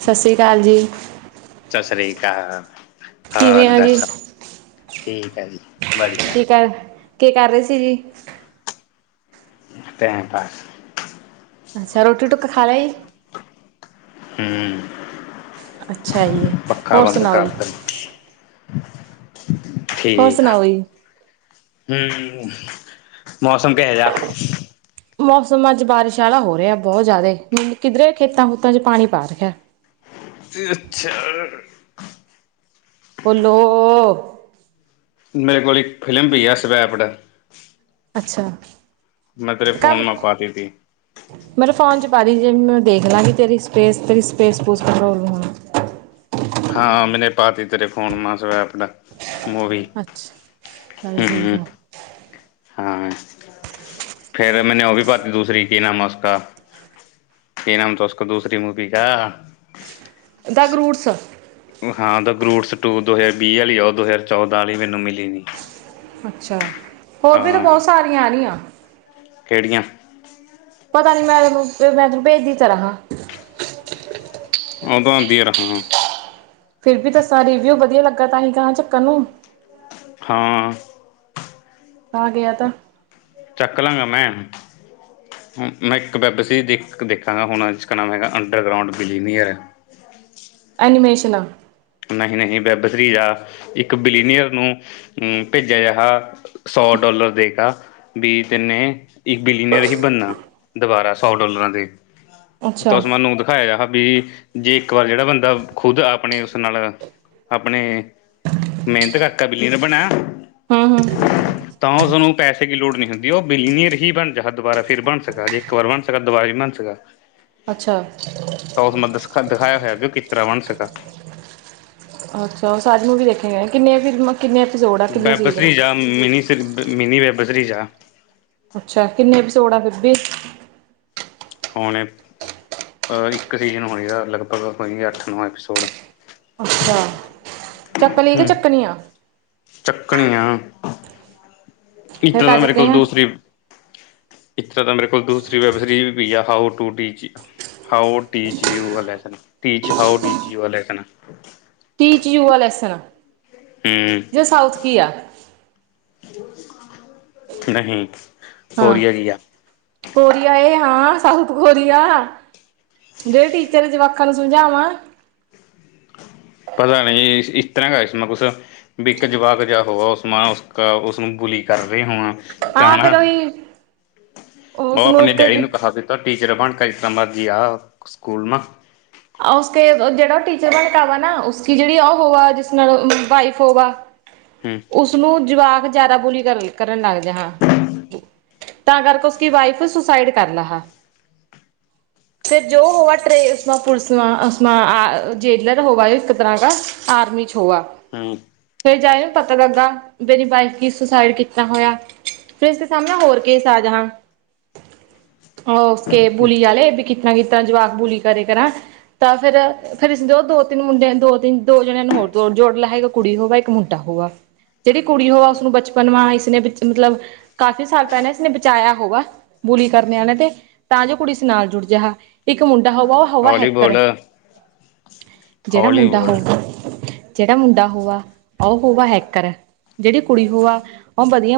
ਸਤਿ ਸ੍ਰੀ ਅਕਾਲ ਜੀ ਸ੍ਰੀ ਅਕਾਲ ਕਿਵੇਂ ਹੋਰ ਹੋ ਜੀ ਦੱਸੋ ਠੀਕ ਹੈ ਜੀ ਵਧੀਆ ਕੇ ਕਰ ਰਹੇ ਸੀ ਜੀ ਟੈਮ ਪਾਸ ਅੱਛਾ ਰੋਟੀ ਟੁੱਕ ਖਾ ਲੈਈ ਹਮ ਅੱਛਾ ਜੀ ਪੱਖਾ ਹੋਰ ਬੰਦ ਸੁਣਾਓ ਕਰ ਜੀ ਦੋ ਹੋਰ ਠੀਕ ਆ ਸੁਣਾਓ ਜੀ ਹਮ ਮੌਸਮ ਕ ਜਾ ਮੌਸਮ ਅੱਜ ਬਾਰਿਸ਼ ਵਾਲਾ ਹੋ ਰਿਹਾ ਬਹੁਤ ਜ਼ਿਆਦਾ ਮ ਕਿੱਧਰੇ ਖੇਤਾਂ ਖੂਤਾਂ ਚ ਪਾਣੀ ਪਾ ਰਿਹਾ ਤੇ ਅੱਛਾ ਬੋਲੋ ਓ। ਮੇਰੇ ਕੋਲ ਹੀ ਫ਼ਿਲਮ ਵੀ ਏ ਸਵੈਪਡ। ਮੈਂ ਤੇਰੇ ਫ਼ੋਨ ਕੱਲ, ਮੈਂ ਪਾਤੀ ਤੀ ਮੇਰੇ ਫੋਨ ਚ ਪਾ ਦੀ ਜੇ ਦੇਖ ਲਾਗੀ ਤੇਰੀ ਸਪੇਸ ਤੇਰੀ ਸਪੇਸਪੂਸ [unintelligible] ਹਾਂ, ਮੈਨੇ ਪਾਤੀ ਤੇਰੇ ਫੋਨ ਮੇ ਸਵੈਪਡ। ਅੱਛ, ਚੱਲ ਠੀਕ ਆ। ਹਾਂ, ਫੇਰ ਮੈਨੇ ਉਹ ਵੀ ਪਾਤੀ ਦੂਸਰੀ, ਕੀ ਨਾਮ ਹੈ ਉਸ ਕਾ, ਕਿ ਨਾਮ ਥਾ ਉਸਕਾ, ਦੂਸਰੀ ਮੂਵੀ ਕਾ। ਦਗ ਰੂਟਸ ਹਾਂ, ਦਗਰੂਟਸ ਟੂ ਦੋਹੈ ਬੀ ਅਲੀ ਆਓ ਦੋਹੈ ਚੌਦਾਂ ਅਲੀ ਮੈਨੂੰ ਮਿਲੀ ਨਹੀਂ। ਅੱਛਾ ਹੋਰ ਵੀ ਤੇ ਬਹੁਤ ਸਾਰੀਆਂ ਆਨੀਆਂ। ਕਿਹੜੀਆਂ? ਪਤਾ ਨਹੀ ਮੈਂਨੂੰ, ਵੇਂ ਮੈਂ ਤੈਨੂੰ ਭੇਜਦੀ [unintelligible] ਹਾਂ। ਉਹਦੋਂਦੀ ਰਹਾ। ਫਿਰ ਵੀ ਦੱਸਾਂ ਰਿਵਿਊ ਵਧੀਆ ਲੱਗਾ ਤਾਂਹੀ ਕਾਂ ਚੱਕਨ ਨੂੰ। ਹਾਂ। ਆ ਗਿਆ ਤਾਂ। ਚੱਕ ਲਵਗਾ ਮੈਂ, ਮ ਮੈਂ ਇੱਕ ਵੈੱਬ ਸੀ ਦੇਖ ਦੇਖਾਂਗਾ ਹੋਣਾਚ ਕ ਨਾਮ ਹੈਗਾ ਅੰਡਰਗਰਾਊਂਡ ਬਿਲੀਨੀਅਰ। ਏਨੀਮੇਸਸ਼ਨ ਆ। ਨਹੀਂ ਨਹੀਂ, ਬੈਬਸਰੀਜ ਹਾਂ ਇੱਕ ਬਿਲੀਨੀਅਰ ਨੂੰ ਹੂੰ ਭੇਜਿਆ ਜਾਹਾ ਸੌ ਡੋਾਲਰ ਦੇਗਾ ਬੀ ਤੈਨੇ ਇੱਕ ਬਿਲੀਨੀਅਰ ਹੀ ਬਣਨਾ ਦੁਬਾਰਾ ਸੌ ਡੋਾਲਰਾਂ ਦੇ। ਅੱਛਾ ਤੁਸ ਮੈਨੂੰ ਦਿਖਾਇਆ ਹਾ ਬੀ। ਜੇ ਇੱਕ ਵਾਰ ਜਿਹੜਾ ਬੰਦਾ ਖੁਦ ਆਪਣੇ ਉਸ ਨਾਲ ਆਪਣੇ ਮਿਹਨਤ ਕਾਰਕੇ ਬਿੱਲੀ ਨੇ ਬਣਿਆ ਹੂੰ ਹੂੰ ਤਾਂ ਉਸਨੂੰ ਪੈਸੇ ਕੀ ਲੋੜ ਨਹੀਂ ਹੁੰਦੀ ਉਹ ਬਿਲੀਨੀਅਰ ਹੀ ਬਣ ਜਹਾ ਦੁਬਾਰਾ ਫਿਰ ਬਣ ਸਕਾ, ਜੇ ਇੱਕ ਵਾਰ ਬਣ ਸਕਾ, ਦੁਬਾਰਾ ਹੀਂ ਬਣ ਸਕਾ। ਅੱਛਾ ਤਾਂ ਉਸ [unintelligible] ਤਰਵਣ ਸਕਾ ਅੱਛਾ, ਉਹ ਸਾਨੂੰ ਵੀ ਵੇਖੇ ਗਏ ਕਿੰਨੇ ਫਿਲਮਾਂ ਕਿੰਨੇ ਐਪੀਸੋਡ ਆ ਕਿੰਨੇ ਸੀਜ਼ਨ ਆ ਬੈਂਬਸਾਰੀਜ਼ ਅ ਮਿਨੀ [unintelligible] ਮਿਨੀ ਵੈਬਜ਼ਰੀਜ ਆ। ਅੱਛਾ [unintelligible] ਹੋਣੇ, ਅ ਇੱਕ ਸੀਜਨ ਹੋਣੀ ਜਾ ਲਗਭਗ ਹੋਈ ਅੱਠ ਨੌ ਐਪੀਸੋਡ। ਚੱਕਲੀ ਕਿ ਹੂੰ ਚੱਕਣੀਆਂ। ਚੱਕਣੀਆਂ। ਫਿਰ ਇੱਤਨਾ ਕਾ ਦਾ ਮੇਰੇ ਚੱਕੇ ਕੋਲ ਆ ਦੂਸਰੀ ਇਸ ਤਰ੍ਹਾਂ ਤਾਂ ਮੇਰੇ ਕੋਲ ਦੂਸਰੀ ਵੈੱਬ ਸੀਰੀਜ਼ ਪਈ ਆ। How to teach, how teach you a lesson, teach how teach you a lesson. Teach you a lesson. ਹੂੰ ਜੈ ਸਾਊਥ ਕੀ ਆ। ਹਾਂ [unintelligible] ਸਤ ਖੋਰੀ ਆ। ਜੇ ਟੀਚਰ ਜਵਾਕਾਂ ਨੂੰ ਸਮਝਾਵਾਂ। [inaudible] ਵਿਕ ਜਵਾਕ ਜਿਹਾ ਹੋਆ ਉਸ ਮੈਂ ਉਸ ਉਸਨੂੰ ਬੁਲੀ ਕਰ ਰਹੇ ਹੋਵਾਂ। ਤਾਂ ਹਾਂ ਹੈਾ ਫਿਰ ਉਹੀ ਬ ਉਸਨੂੰ ਆਪਣੇ ਡੈਡੀ ਇੱਕ ਨੂੰ [unintelligible] ਟੀਚਰ ਭਣ ਕਰਿਕੰਬਾ ਜੀ ਆ ਸਕੂਲ ਮ [unintelligible] ਉਸਨੂੰ ਜਵਾਕ ਜ਼ਿਆਦਾ ਬੋਲੀ ਕਰ ਕਰਨ ਲੱਗਦੇ ਹਾਂ। [unintelligible] [unintelligible] ਹੂੰ। [unintelligible] ਓਹਕੇ ਬੂਲੀ ਆਲੇ [unintelligible] [unintelligible] [unintelligible] ਮਤਲਬ [unintelligible] [unintelligible] ਜੇਹੜਾ ਮੁੰਡਾ ਹੋਉਗਾ ਜਿਹੜਾ ਮੁੰਡਾ ਹੋਆ [unintelligible]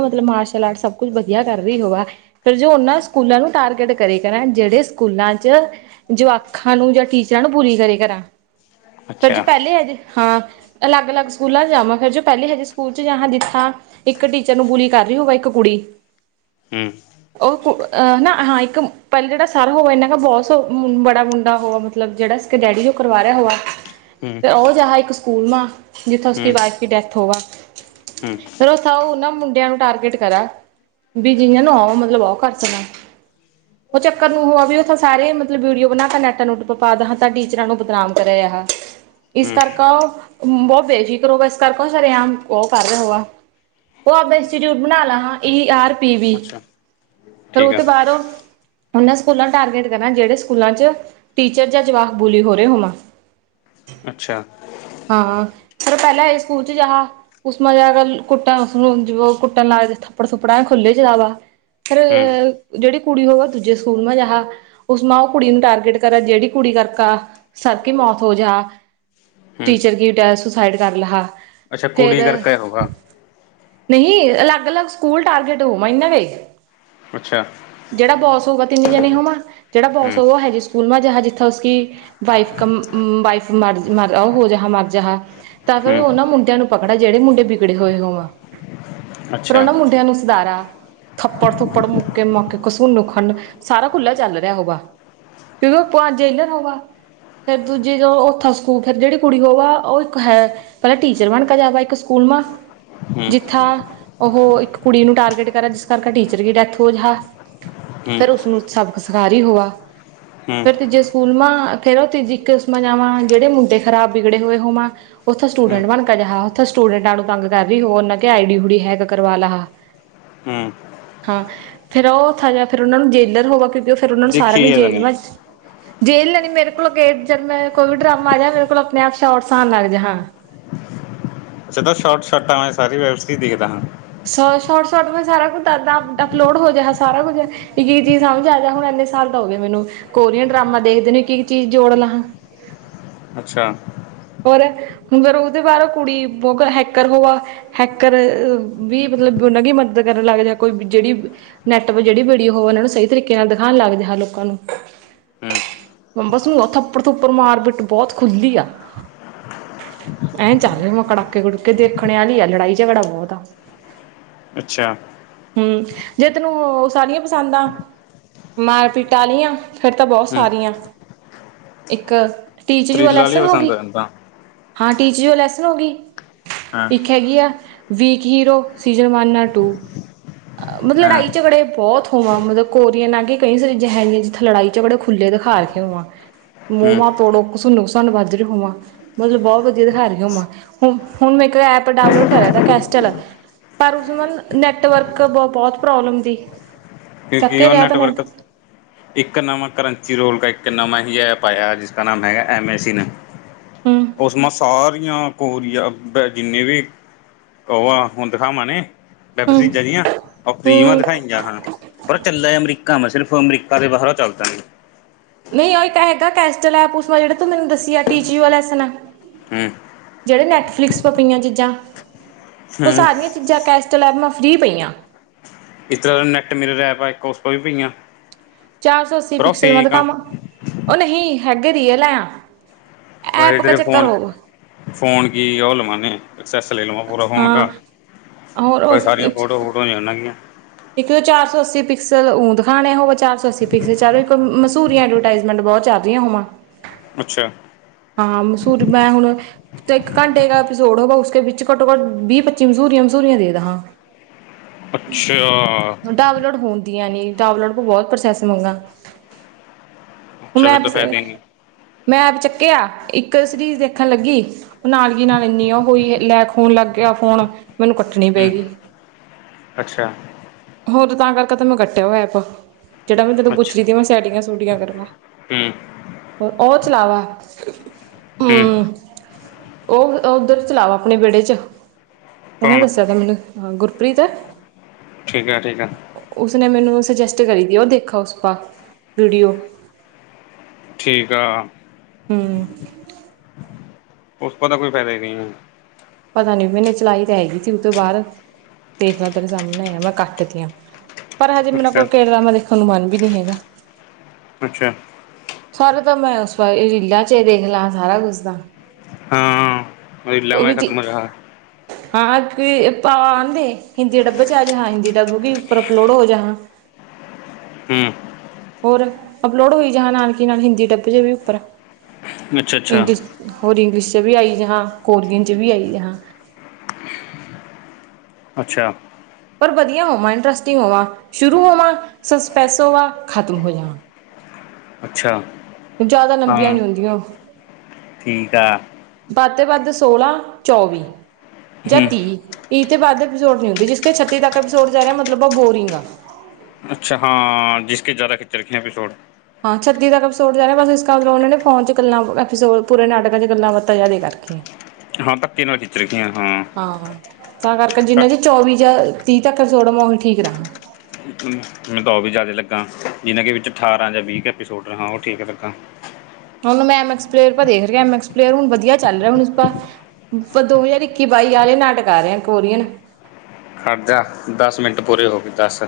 ਮਤਲਬ ਮਾਰਸ਼ਲ ਆਰਟ ਸਭ ਕੁੱਛ ਵਧੀਆ ਕਰ ਰਹੀ ਹੋਵੈ। ਫਿਰ ਜੋ ਉਹਨਾਂ ਸਕੂਲਾਂ ਨੂੰ ਟਾਰਗੇਟ ਕਰੇਗਾ ਜਿਹੜੇ ਸਕੂਲਾਂ ਚ ਜਵਾਖਾਂ ਨੂੰ ਜਹ ਟੀਚਰਾਂ ਨੂੰ ਪੂਰੀ ਕਰੇ ਕਰਾਂ। ਫ ਜੇ ਪਹਿਲੇ ਆ ਜੇ ਹਾਂ [unintelligible] ਉਹ [unintelligible] [unintelligible] [unintelligible] ਜਿੱਥਾ ਉਸੀ ਵਾਈਫ ਕੀ ਡੈਥ ਹੋਗਾ। [unintelligible] ਫਿਰ ਉਹ ਸ ਉਹ ਨਾ ਮੁੰਡੇ [inaudible] ਬੱਚਿਆਂ ਨੂੰ ਟਾਰਗੇਟ ਕਰਾ, ਵੀ ਜਿਹਨਾਂ ਨੂੰ ਆਓ ਮਤਲਬ, ਆਓ ਕਰ ਸਕਣ ਉਹ ਚੱਕਰ ਨੂੰ ਹੋਆ ਵੀ, ਉਹਥ ਸਾਰੇ ਵੀਡੀਓ ਬਣਾੈਟ ਨੂੰ [inaudible] ਪਾਦਾ ਹਾਂ ਤਾਂ ਟੀਚਰਾਂ ਨੂੰ ਬਦਨਾਮ ਕਰੇ ਹਾ। [unintelligible] ਇਸ ਕਰਕਾ [unintelligible] ਬਹੁਤ ਬੇਫਿਕਰ ਹੋ ਇਸ ਕਰਕੇ, ਸਮ ਉਹ ਕਰ ਰਿਹਾ ਹੋਵਾ ਉਹ ਆਪ ਇੰਸਚਿਊਟ ਬਣਾ ਲਾ ਹ ਈ ਆਰ [unintelligible] [unintelligible] ਪੀਵੀ, ਫਿਰ ਉਹ ਤੇ ਬਾਹਰੋਂ ਉਹਨਾਂ ਸਕੂਲਾਂ ਟਾਰਗੇਟ ਕਰਨਾ, ਜਿਹੜੇ ਸਕੂਲਾਂ 'ਚ' ਟੀਚਰ ਜਾਂ ਜਵਾਕਬੂਲੀ ਹੋ ਰਹੇ ਹੋਵਾਂ। [unintelligible] ਅੱਛਾ! ਹਾਂ ਫਿਰ ਪਹਿਲਾਂ ਇਸ ਸਕੂਲ ਚ ਜਾਹਾ ਉਸ ਮਾ ਜਾ ਕਰ ਕੁੱਟਣ ਉਸਨੂੰ ਕੁੱਟਣ ਲ ਥੱਪੜ ਥੱਪੜਾ ਖੁੱਲੇ ਚ ਜਾ ਵਾ ਫੇਿਰਹ ਜਿਹੜੀ ਕੁੜੀ ਹੋਵੇ ਦੂਜੇ ਸਕੂਲ ਮੈਂ ਜਾਹਾ ਉਸ ਮਾ ਉਹ ਕੁੜੀ ਨੂੰ ਟਾਰਗੇਟ ਕਰਾ ਜਿਹੜੀ ਕੁੜੀ ਕਰਕਾ ਸਰਕ ਮੌਤ ਹੋ ਜਾ। [unintelligible] [unintelligible] ਟੀਚਰ ਕੀਟ ਸੁਸਾਈਡ ਕਰ ਲਹਾ। [unintelligible] ਅੱਛਾ ਫੇਰ ਕੁੜੀ ਕਰਰ ਕ ਹੋਗਾ [unintelligible] ਨਹੀਂ ਅਲੱਗ -ਅਲੱਗ ਸਕੂਲ ਟਾਰਗੇਟ ਹੋਊ, ਮ ਇਨਾ ਕ ਜਿਹੜਾ ਬੌਸ ਹੋਗਾ। ਤਿੰਨ ਜਣੇ ਹੋਮ ਜਿਹੜਾ ਬੌਸ ਉਹ ਹੈੇ ਸਕੂਲ [unintelligible] ਕਹਿ ਦਿੱਤਾ ਉਸਕੀ ਵਾਈਫ ਕਾ ਮਰਜ [unintelligible] ਉਹ ਹੋ ਜਹਾ ਮਰਜਹਾ ਤਾਂ ਫਿਰ ਉਹਨਾਂ ਮੁੰਡਿਆਂ ਨੂੰ ਪਕੜਾ ਜਿਹੜੇ ਮੁੰਡੇ ਵਿਗੜੇ ਹੋਏ ਹੋਵ [unintelligible] [unintelligible] ਤਰੋਨਾਂ ਮੁੰਡਿਆਂ ਨੂੰ ਸੁਧਾਰਾ। [unintelligible] ਥੱਪੜ ਥੁੱਪੜ ਮੁੱਕਕੇ ਮੁਕੇ ਕਸੂਨ ਖੰ ਸਾਰਾ ਖੁੱਲਲਾ ਚੱਲ ਰਿਹਾ ਹੋਗਾ ਕਿਉਂਕਿ ਉਹ ਜੇਲਰ ਹੋਗਾ ਫੇਰ ਦੂਜੇ ਜ ਉੱਥਾ [unintelligible] [unintelligible] ਜਿਹੜੀ ਕੁੜੀ ਹੋ ਵਾ ਉਹ ਇੱਕ ਹੈ ਪਹਿਲਾਂ ਟੀਚਰ ਬਣ ਕੇ ਜਾ ਵਾ ਇੱਕ ਸਕੂਲਮਾ ਜਿੱਥਾ ਉਹ ਇੱਕ ਕੁੜੀ ਨੂੰ ਟਾਰਗੇਟ ਕਰਾ ਜਿਸ ਕਰਕੇ ਟੀਚਰ ਦੀ ਡੈਥ ਹੋ ਜਾ ਫੇਿਰ ਉਸਨੂੰ ਸਬਕ ਸਿਖ ਹੀ ਹੋਾ ਫੇਿਰ ਤੀਜੇ ਸਕੂਲ ਮਾ ਫੇਰ ਉਹ ਤੀਜੀ ਇੱਕਮਾ ਜਾਵਾਂ [unintelligible] [unintelligible] ਜਿਹੜੇ ਮੁੰਡੇ ਖਰਾਬ ਬਿਗੜੇ ਹੋਏ ਹੋਵਾਂ ਉੱਥੇ ਸਟੂਡੈਂਟ ਬਣ ਕੇ ਜਿਹਾ ਉੱਥੇ ਸਟੂਡੈਂਟਾਂ ਨੂੰ ਤੰਗ ਕਰ ਰ ਹੋ ਉਹਨਾ ਕੇ ਆਈ ਡੀ ਹੂੀ ਹੈਕ ਕਰਵਾ ਲਾ ਹਾਂ ਫੇਿਰ ਉਹਥੇ ਜਾ ਫਿਰ ਉਹਨਾਂ ਨੂੰ ਜੇਲਰ ਹੋਵਾ ਕਿਉਂਕਿ [unintelligible] [unintelligible] ਫਿਰ ਉਹਨਾਂ ਨੂੰ ਸਾਰਿਆਂ ਨੂੰ ਜੇਲ ਵ [unintelligible] [unintelligible] ਜੇਲ੍ਹ ਲ ਨੀ ਮੇਰੇ ਕੋਲ ਗੇਟ ਜ ਮੈਂ ਕੋਈ [unintelligible] ਡਰਾਮਾ ਜਿਹਾ ਮੇਰੇ ਕੋਲ ਆਪਣੇ ਆਪ ਸ਼ ਆਟਸਉਣ ਲੱਗ ਜਾ ਹਾਂ [unintelligible] [unintelligible] ਅੱਛਾ, ਸ਼ੋਟ ਸ਼ੋਟਾਂ ਮੈਂ ਸਾਰੀ ਵੈਬ ਸੀਰੀਜ਼ ਦੇਖਦਾ ਹਾਂ। ਸ਼ੋਰਟ ਸ਼ੋਟ ਮੈਂ ਸਾਰਾ ਕੁਛਦ ਅਪਲੋਡ ਹੋ ਜਾਹਾ ਸਾਰਾ ਕੁਝ ਇੱਕ ਇੱਕ ਚੀਜ਼ ਸਮਝ ਆ ਜਾ ਹੁਣ ਇੰਨੇ ਸਾਲ ਦਾ ਹੋ ਗ ਮੈਨੂੰ ਕੋਰੀਅਨ ਡਰਾਮਾ ਦੇਖਦੇ ਨੇ ਇੱਕ ਇੱਕ ਚੀਜ਼ ਜੋੜ ਲ ਹਾਂ। [unintelligible] [unintelligible] ਅੱਛਾ! ਹੁਣ ਫੇਿਰ ਉਹਦੇ ਬਾਹਰ ਕੁੜੀ ਬਹੁਤ ਹੈਕਰ ਹੋਵਾ ਹੈਕਰ ਵੀ ਮਤਲਬ ਉਹਨਾ ਦੀ ਮਦਦ ਕਰਨ ਲੱਗ ਜਾ ਕੋਈ ਜਿਹੜੀ ਨੈਟ ਜਿਹੜੀ ਵੀਡੀਓ ਹੋ ਉਹਨਾ ਨੂੰ ਸਹੀ ਤਰੀਕੇ ਨਾਲ ਦਿਖਾਉਣ ਲੱਗ ਜਾਹਾ ਲੋਕਾਂ ਨੂੰ ਹੂੰ ਬਸ ਥੱਪੜ ਥੁਪੜ ਮਾਰਪੀਟ ਬਹੁਤ ਖੁੱਲੀ ਆ। [unintelligible] [unintelligible] ਐਂ ਚੱਲ ਰਿ ਕੜਾਕੇ ਕੜੂਕੇ ਦੇਖਣ ਵਾਲੀ ਆ ਲੜਾਈ ਝਗੜਾ ਬਹੁਤ ਆ। [unintelligible] [unintelligible] ਅੱਛਾ! ਹਮ ਜੇ ਤੈਨੂੰ ਉਹ ਸਾਰੀਆਂ ਪਸੰਦ ਆ, ਮਾਰਪੀਟ ਆਲੀਆਂ, ਫੇਰ ਤਾਂ ਬਹੁਤ ਹੂੰ ਸਾਰੀਆਂ, ਇੱਕ ਟੀਚ ਜੋ ਥ੍ਰਿਲ ਵਾਲੀ ਲੈਸਨ ਹੋ ਗਈ? ਪਸੰਦ [unintelligible] ਰਹਿੰਦਾ। ਹਾਂ ਟੀਚਰ ਜੋ ਲੈਸਨ ਹੋ ਗਈ। ਹਾਂ ਇੱਕ ਹੈਗੀ ਆ। ਵੀਕ ਹੀਰੋ ਸੀਜ਼ਨ ਵਨ ਨਾ ਟੂ? ਮਤਲਬ ਹਾਂ ਲੜਾਈ- ਝਗੜੇ ਬਹੁਤ ਹੋਵਾਂ ਮਤਲਬ, ਕੋਰੀਅਨ ਆ ਕੇ ਕਈ ਸਾਰੀ ਜ ਹੈਨੀ, ਜਿੱਥੇ ਲੜਾਈ- ਝਗੜੇ ਖੁੱਲੇ ਦਿਖਾ ਕੇ ਹੋਵਾਂ, ਮੂੰਹ ਹੂੰ ਵਾਂ ਤੋੜੋ ਘਸੁੱਨ-ਘਸੱਨ ਵੱਜ ਰਹੇ ਹੋਵਾਂ। ਮਤਲਬ ਬਹੁਤ ਵਧੀਆ ਦਿਖਾ ਰਹੀ ਹੁਣ ਮੈਂ, ਹੁਣ ਮੈਂ ਇੱਕ ਐਪ ਡਾਊਨਲੋਡ ਕਰਿਆ ਤ ਕੈਸਟਲ, ਪਰ ਉਸ ਮਨ ਨੈੱਟਵਰਕ ਕ ਬਹੁਤ ਪ੍ਰੋਬਲਮ ਥੀ। ਕਿਉਂਕਿ ਉਹ ਨੈਟਵਰਕ ਇੱਕ ਨਵਾਂ ਕਰੰਚ ਰੋਲ ਕ ਇੱਕ ਨਵਾਂ ਹੀ ਐਪ ਆਇਆ, ਜਿਸਕਾ ਨਾਮ ਹੈਗਾ ਐਮ ਏ ਸੀਨ। ਹੂੰ ਉਸ ਮ ਸਾਰੀ ਕੋਰੀਆ ਬ ਜਿੰਨੇ ਵੀ ਕਵਾ ਹੁੰ ਦਿਖਾ ਮੰਣੈ ਹੂੰ ਵੈਬਸੀਜਰੀਆਂ ਉਹ ਫ੍ਰੀ ਮ ਹੂੰ ਦਿਖਾਈਆਂ ਹਾਂ। ਪਰ ਚੱਲੈ ਅਮਰੀਕਾ ਮੈਂ ਸਿਰਫ਼, ਅਮਰੀਕਾ ਕੇ ਬਾਹਰ ਚੱਲਦਾ ਨਹੀਂ। ਨਹੀਂ ਉਹ ਇੱਕ ਹੈਗਾ ਕੈਸਟਲ ਐਪ [unintelligible] ਜਿਹੜੇ ਤੂੰ ਮੈਨੂੰ ਦਸੀ ਆ ਟੀ ਜੀਓ ਲੈਸਨ, ਹੂੰ ਜਿਹੜੇ ਨੈਟਫਲਿਕਸ ਪਰ ਪਈਆਂ ਚੀਜ਼ਾਂ। ਉਹ ਹੂੰ ਸਾਰੀਆਂ ਚੀਜ਼ਾਂ ਕਹਿ ਚਲ ਅਬ ਮੈਂ ਫ੍ਰਰੀ ਪਈ ਹਾਂ। ਇਸ ਤਰ੍ਹਾਂ ਦਾ ਨੈੱਟ ਮੇਰੇ ਰੈਪ ਆ, ਇੱਕ ਉਸ ਤੋਂ ਵੀ ਪਈਆਂ। ਚਾਰ- ਸੌ ਅੱਸੀ ਪਰ ਉਹ ਪਿਕਸਲ ਮਲ ਫੇਕ ਆ। ਕੰਮ ਉਹ ਨਹੀਂ, ਹੈਗੇ ਰੀਅਲ ਆ। ਪਰ ਐਪ ਕਾ ਇਧਰੇ ਚੱਕਰ ਫੋਨ, ਹੋਗਾ ਫੋਨ ਕੀ ਆ ਉਹ ਲਵਾਣੇ। ਸਕਸੈਸ ਲੈ ਲਵਾਂ ਪੂਰਾ ਫੋਣ ਹਾਂ ਕਾ, ਹੋਰ ਭਾਈ ਸਾਰੀਆਂ ਫੋਟੋ ਫੋਟੋਨਾਂਗੀਆਂ। ਇੱਕ ਚਾਰ- ਸੌ ਅੱਸੀ ਪਿਕਸਲ ਊਂ ਦਿਖਾਣਿਆ ਹੋ, ਚਾਰ- ਸੌ ਅੱਸੀ ਪਿਕਸਲ ਚ ਮਸੂਰੀਆਂ ਐਡਵਰਟਾਈਜਮੈਂਟ ਬਹੁਤ ਚੱਲ ਰਹੀਆਂ ਹੋਵਾਂ। ਅੱਛਾ। ਹਾਂ, ਮਸੂਰੀ ਮੈਂ ਹੁਣ, ਇੱਕ ਘੰਟੇ ਦਾ ਐਪੀਸੋਡ ਹੋ ਉਸ ਵਿੱਚ ਘੱਟੋ ਘੱਟ ਵੀਹ- ਪੱਚੀ ਮਸੂਰੀਆਂ- ਮਸੂਰੀਆਂ ਦੇ ਦਾ ਹਾਂ। ਅੱਛਾ। ਦੀਆਂ ਨੀ, ਤਾਂਵਲੋਡ ਕੋ ਬਹੁਤ ਪ੍ਰੋਸੈਸ ਮੰਗਾ। ਹੁਣ ਅੱਛਾ ਮੈਂ ਫਿਰ [unintelligible] ਤੋਂ ਫਾਇਦੇ ਮੈਂ ਆਪ ਚੱਕ ਕਿਆ, ਇੱਕ ਸੀਰੀਜ਼ ਦੇਖਣ ਲੱਗੀ, ਉਹ ਨਾਲ ਦੀ ਨਾਲ ਇੰਨੀ ਉਹ ਹੋਈ ਲੈ, ਫੋਨ ਲੱਗ ਗਿਆ ਫੋਨ, ਮੈਨੂੰ ਕੱਟਣੀ ਪਏਗੀ। ਅੱਛਾ। ਹੋਰ ਤਾਂ ਕਰਕੇ ਤਾਂ ਮੈਂ ਕੱਟਿਆ ਹੋ ਐ ਐਪ। ਜਿਹਾ ਮੈਂਦੋਂ ਪੁੱਛਦੀ ਥੀ [unintelligible] ਸੀੈਂੈਡੀਆਂ ਸੂਟੀਆਂ [unintelligible] ਕਰਮ। ਹੋਰ ਉਹਤ ਚਲਾਵਾਂ। ਇੱਕ [unintelligible] ੀ [unintelligible] ਉਹ, ਉੱਧਰ ਚਲਾਓ ਆਪਣੇ ਵਿਹੜੇ ਚ, ਉਹਨੇ ਦੱਸਿਆ ਤੇ ਮੈਨੂੰ ਗੁਰਪ੍ਰੀਤ ਹੈ। ਠੀਕ ਹੈ- ਠੀਕ ਹੈ। ਉਸਨੇ ਮੈਨੂੰ ਸਜੈਸਟ ਕਰੀ ਦੀ ਉਹ ਦੇਖਾ ਉਸਪ ਵੀਡੀਓ। ਠੀਕ ਆ। ਹਮ ਉਸ ਪਤਾ ਕੋਈ ਫਾਇਦਾ ਹੀ ਨਹੀਂ ਹੈ। ਪਤਾ ਨੀ ਮੈਨੇ ਚਲਾਈ ਤਾਂ ਹੈਗੀ ਸੀ ਉਹ ਤੋਂ ਬਾਅਦ ਦੇਖ ਲ ਤੇਰੇ ਸਾਹਮਣੇ ਆਇਆ ਮੈਂ ਕੱਟ ਤਆਂ। ਪਰ ਹਜੇ ਮੇਰੇ ਕੋਈ ਕੇੇਰਾ ਮੈਂ ਦੇਖਣ ਨੂੰਨ ਵੀ ਨਹੀਂ ਹੈਗਾ ਅੱਛਾ! ਸਾਰੇ ਤਾਂ ਮੈਂ ਉਸ ਵਾਰੀ ਰੀਲਾਂ ਚ ਦੇਖ ਲਾਂ ਸਾਰਾ ਕੁਛ ਤਾਂ ਹਾਂ ਲ ਮ ਖਤ ਮਜਾ ਹਾਂ ਕਿ ਪਾ ਆਦੇ ਹਿੰਦੀ ਡੱਬ ਜਾ ਆ ਜ ਹ ਹਿੰਦੀ ਡੱਬਗੀਈ ਉੱਪਰ ਅਪਲੋਡ ਹੋ ਜ ਹ ਹੋਰ ਅਪਲੋਡ ਹੋਈ ਜ ਨਾਲ ਕੀ ਨਾਲ ਹਿੰਦੀ ਡੱਬ ਜੇ ਵੀ ਉੱਪਰ ਇੰਗਲਿਸ਼ ਹੋਰ ਇੰਗਲਿਸ਼ ਚ ਵੀ ਆਈਏ ਹਾਂ ਕੋਰੀਅਨ ਚ ਵੀ ਆਈ ਜਏ ਹਾਂ। ਅੱਛਾ! ਪਰ ਵਧੀਆ ਹੋਵਾਂ ਇੰਟਰਸਟਿੰਗ ਹੋਵਾਂ ਸ਼ੁਰੂ ਹੋਵਾਂ ਸਸਪੈਸ ਹੋਵਾਂ ਖਤਮ ਹੋ ਜਾਵਾਂ। ਅੱਛਾ! ਜਿਆਦਾ ਲੰਬੀਆਂ ਨੀ ਹੁੰਦੀਆਂ ਬਾਕੀ ੱ ਵੱਧ ਸੋਲਾਂ ਚੌਵੀ। ਜਤੀ ਇਹ ਪੋਡ ਨ ਹੁੰਦੀ ਜਿਸ ਛੱਤੀ ਤਪੀਸੋਡ ਜਾ ਰਿਹਾ ਮਤਲਬ ਉਹ ਬੋਰਿੰਗ ਆ। ਅੱਛਾ ਹਾਂ ਜਿਸ ਕੇ ਜ਼ਿਆਦਾ ਖਿੱਚਚ ਰੱਖੀਆਂ ਐਪਿਸੋਡ। ਹਾਂ ਛੱਤੀ ਤ ਐਪੀਸੋਡ ਜਾ ਬਸ ਇਸ ਉਹ ਨੇ ਫੋਨ ਚ ਗੱਲਾਂ ਐਪੀੋ ਪੂਰੇ ਨਾਟਕਾਂ ਚ ਗੱਲਾਂ ਬਾਤਾਂ ਜ਼ਿਆਦਾ ਕਰਕੇ। ਹਾਂ ਧੱਕੇ ਨਾਲ ਖਿੱਚ ਰੱਖੀਆਂ ਹਾਂ ਤਾਂ ਕਰਕੇ ਜਿੰਨਾ ਘੱਟ ਜ ਚੌਵੀ ਜ ਤੀਹ ਤੱਕ ਸੋੜ ਮੋ ਠੀਕ ਰਹਾਂ। ਮੈਂੂੰ ਤਾਂਓ ਵੀ ਜ਼ਿਆਦਾ ਲੱਗਾ ਜਿਹਨਾਂ ਕਿ ਵਿੱਚ ਅਠਾਰਾਂ ਜਾਂ ਵੀਹ ਕੁ ਐਪੀਸੋਡ ਰਿਾਂ ਉਹ ਠੀਕ ਹੈ ਲੱਗਾ। ਮਅਰ ਦੇਖ ਰਿਹਾਕ ਪਅਰ ਹੁਣ ਵਧੀਆ ਚੱਲ ਰਿਹਾ ਹੁਣ ਆਪ ਆਪ ਦੋ ਹਜ਼ਾਰ ਇੱਕੀ ਬਾਈ ਵਾਲੇ ਨਾਟਕ ਆ ਰਹੇ ਆ ਕੋਰੀਅਨ। ਖੜਦ ਦਸ ਮਿੰਟ ਪੂਰੇ ਹੋ ਗਈ ਦਸ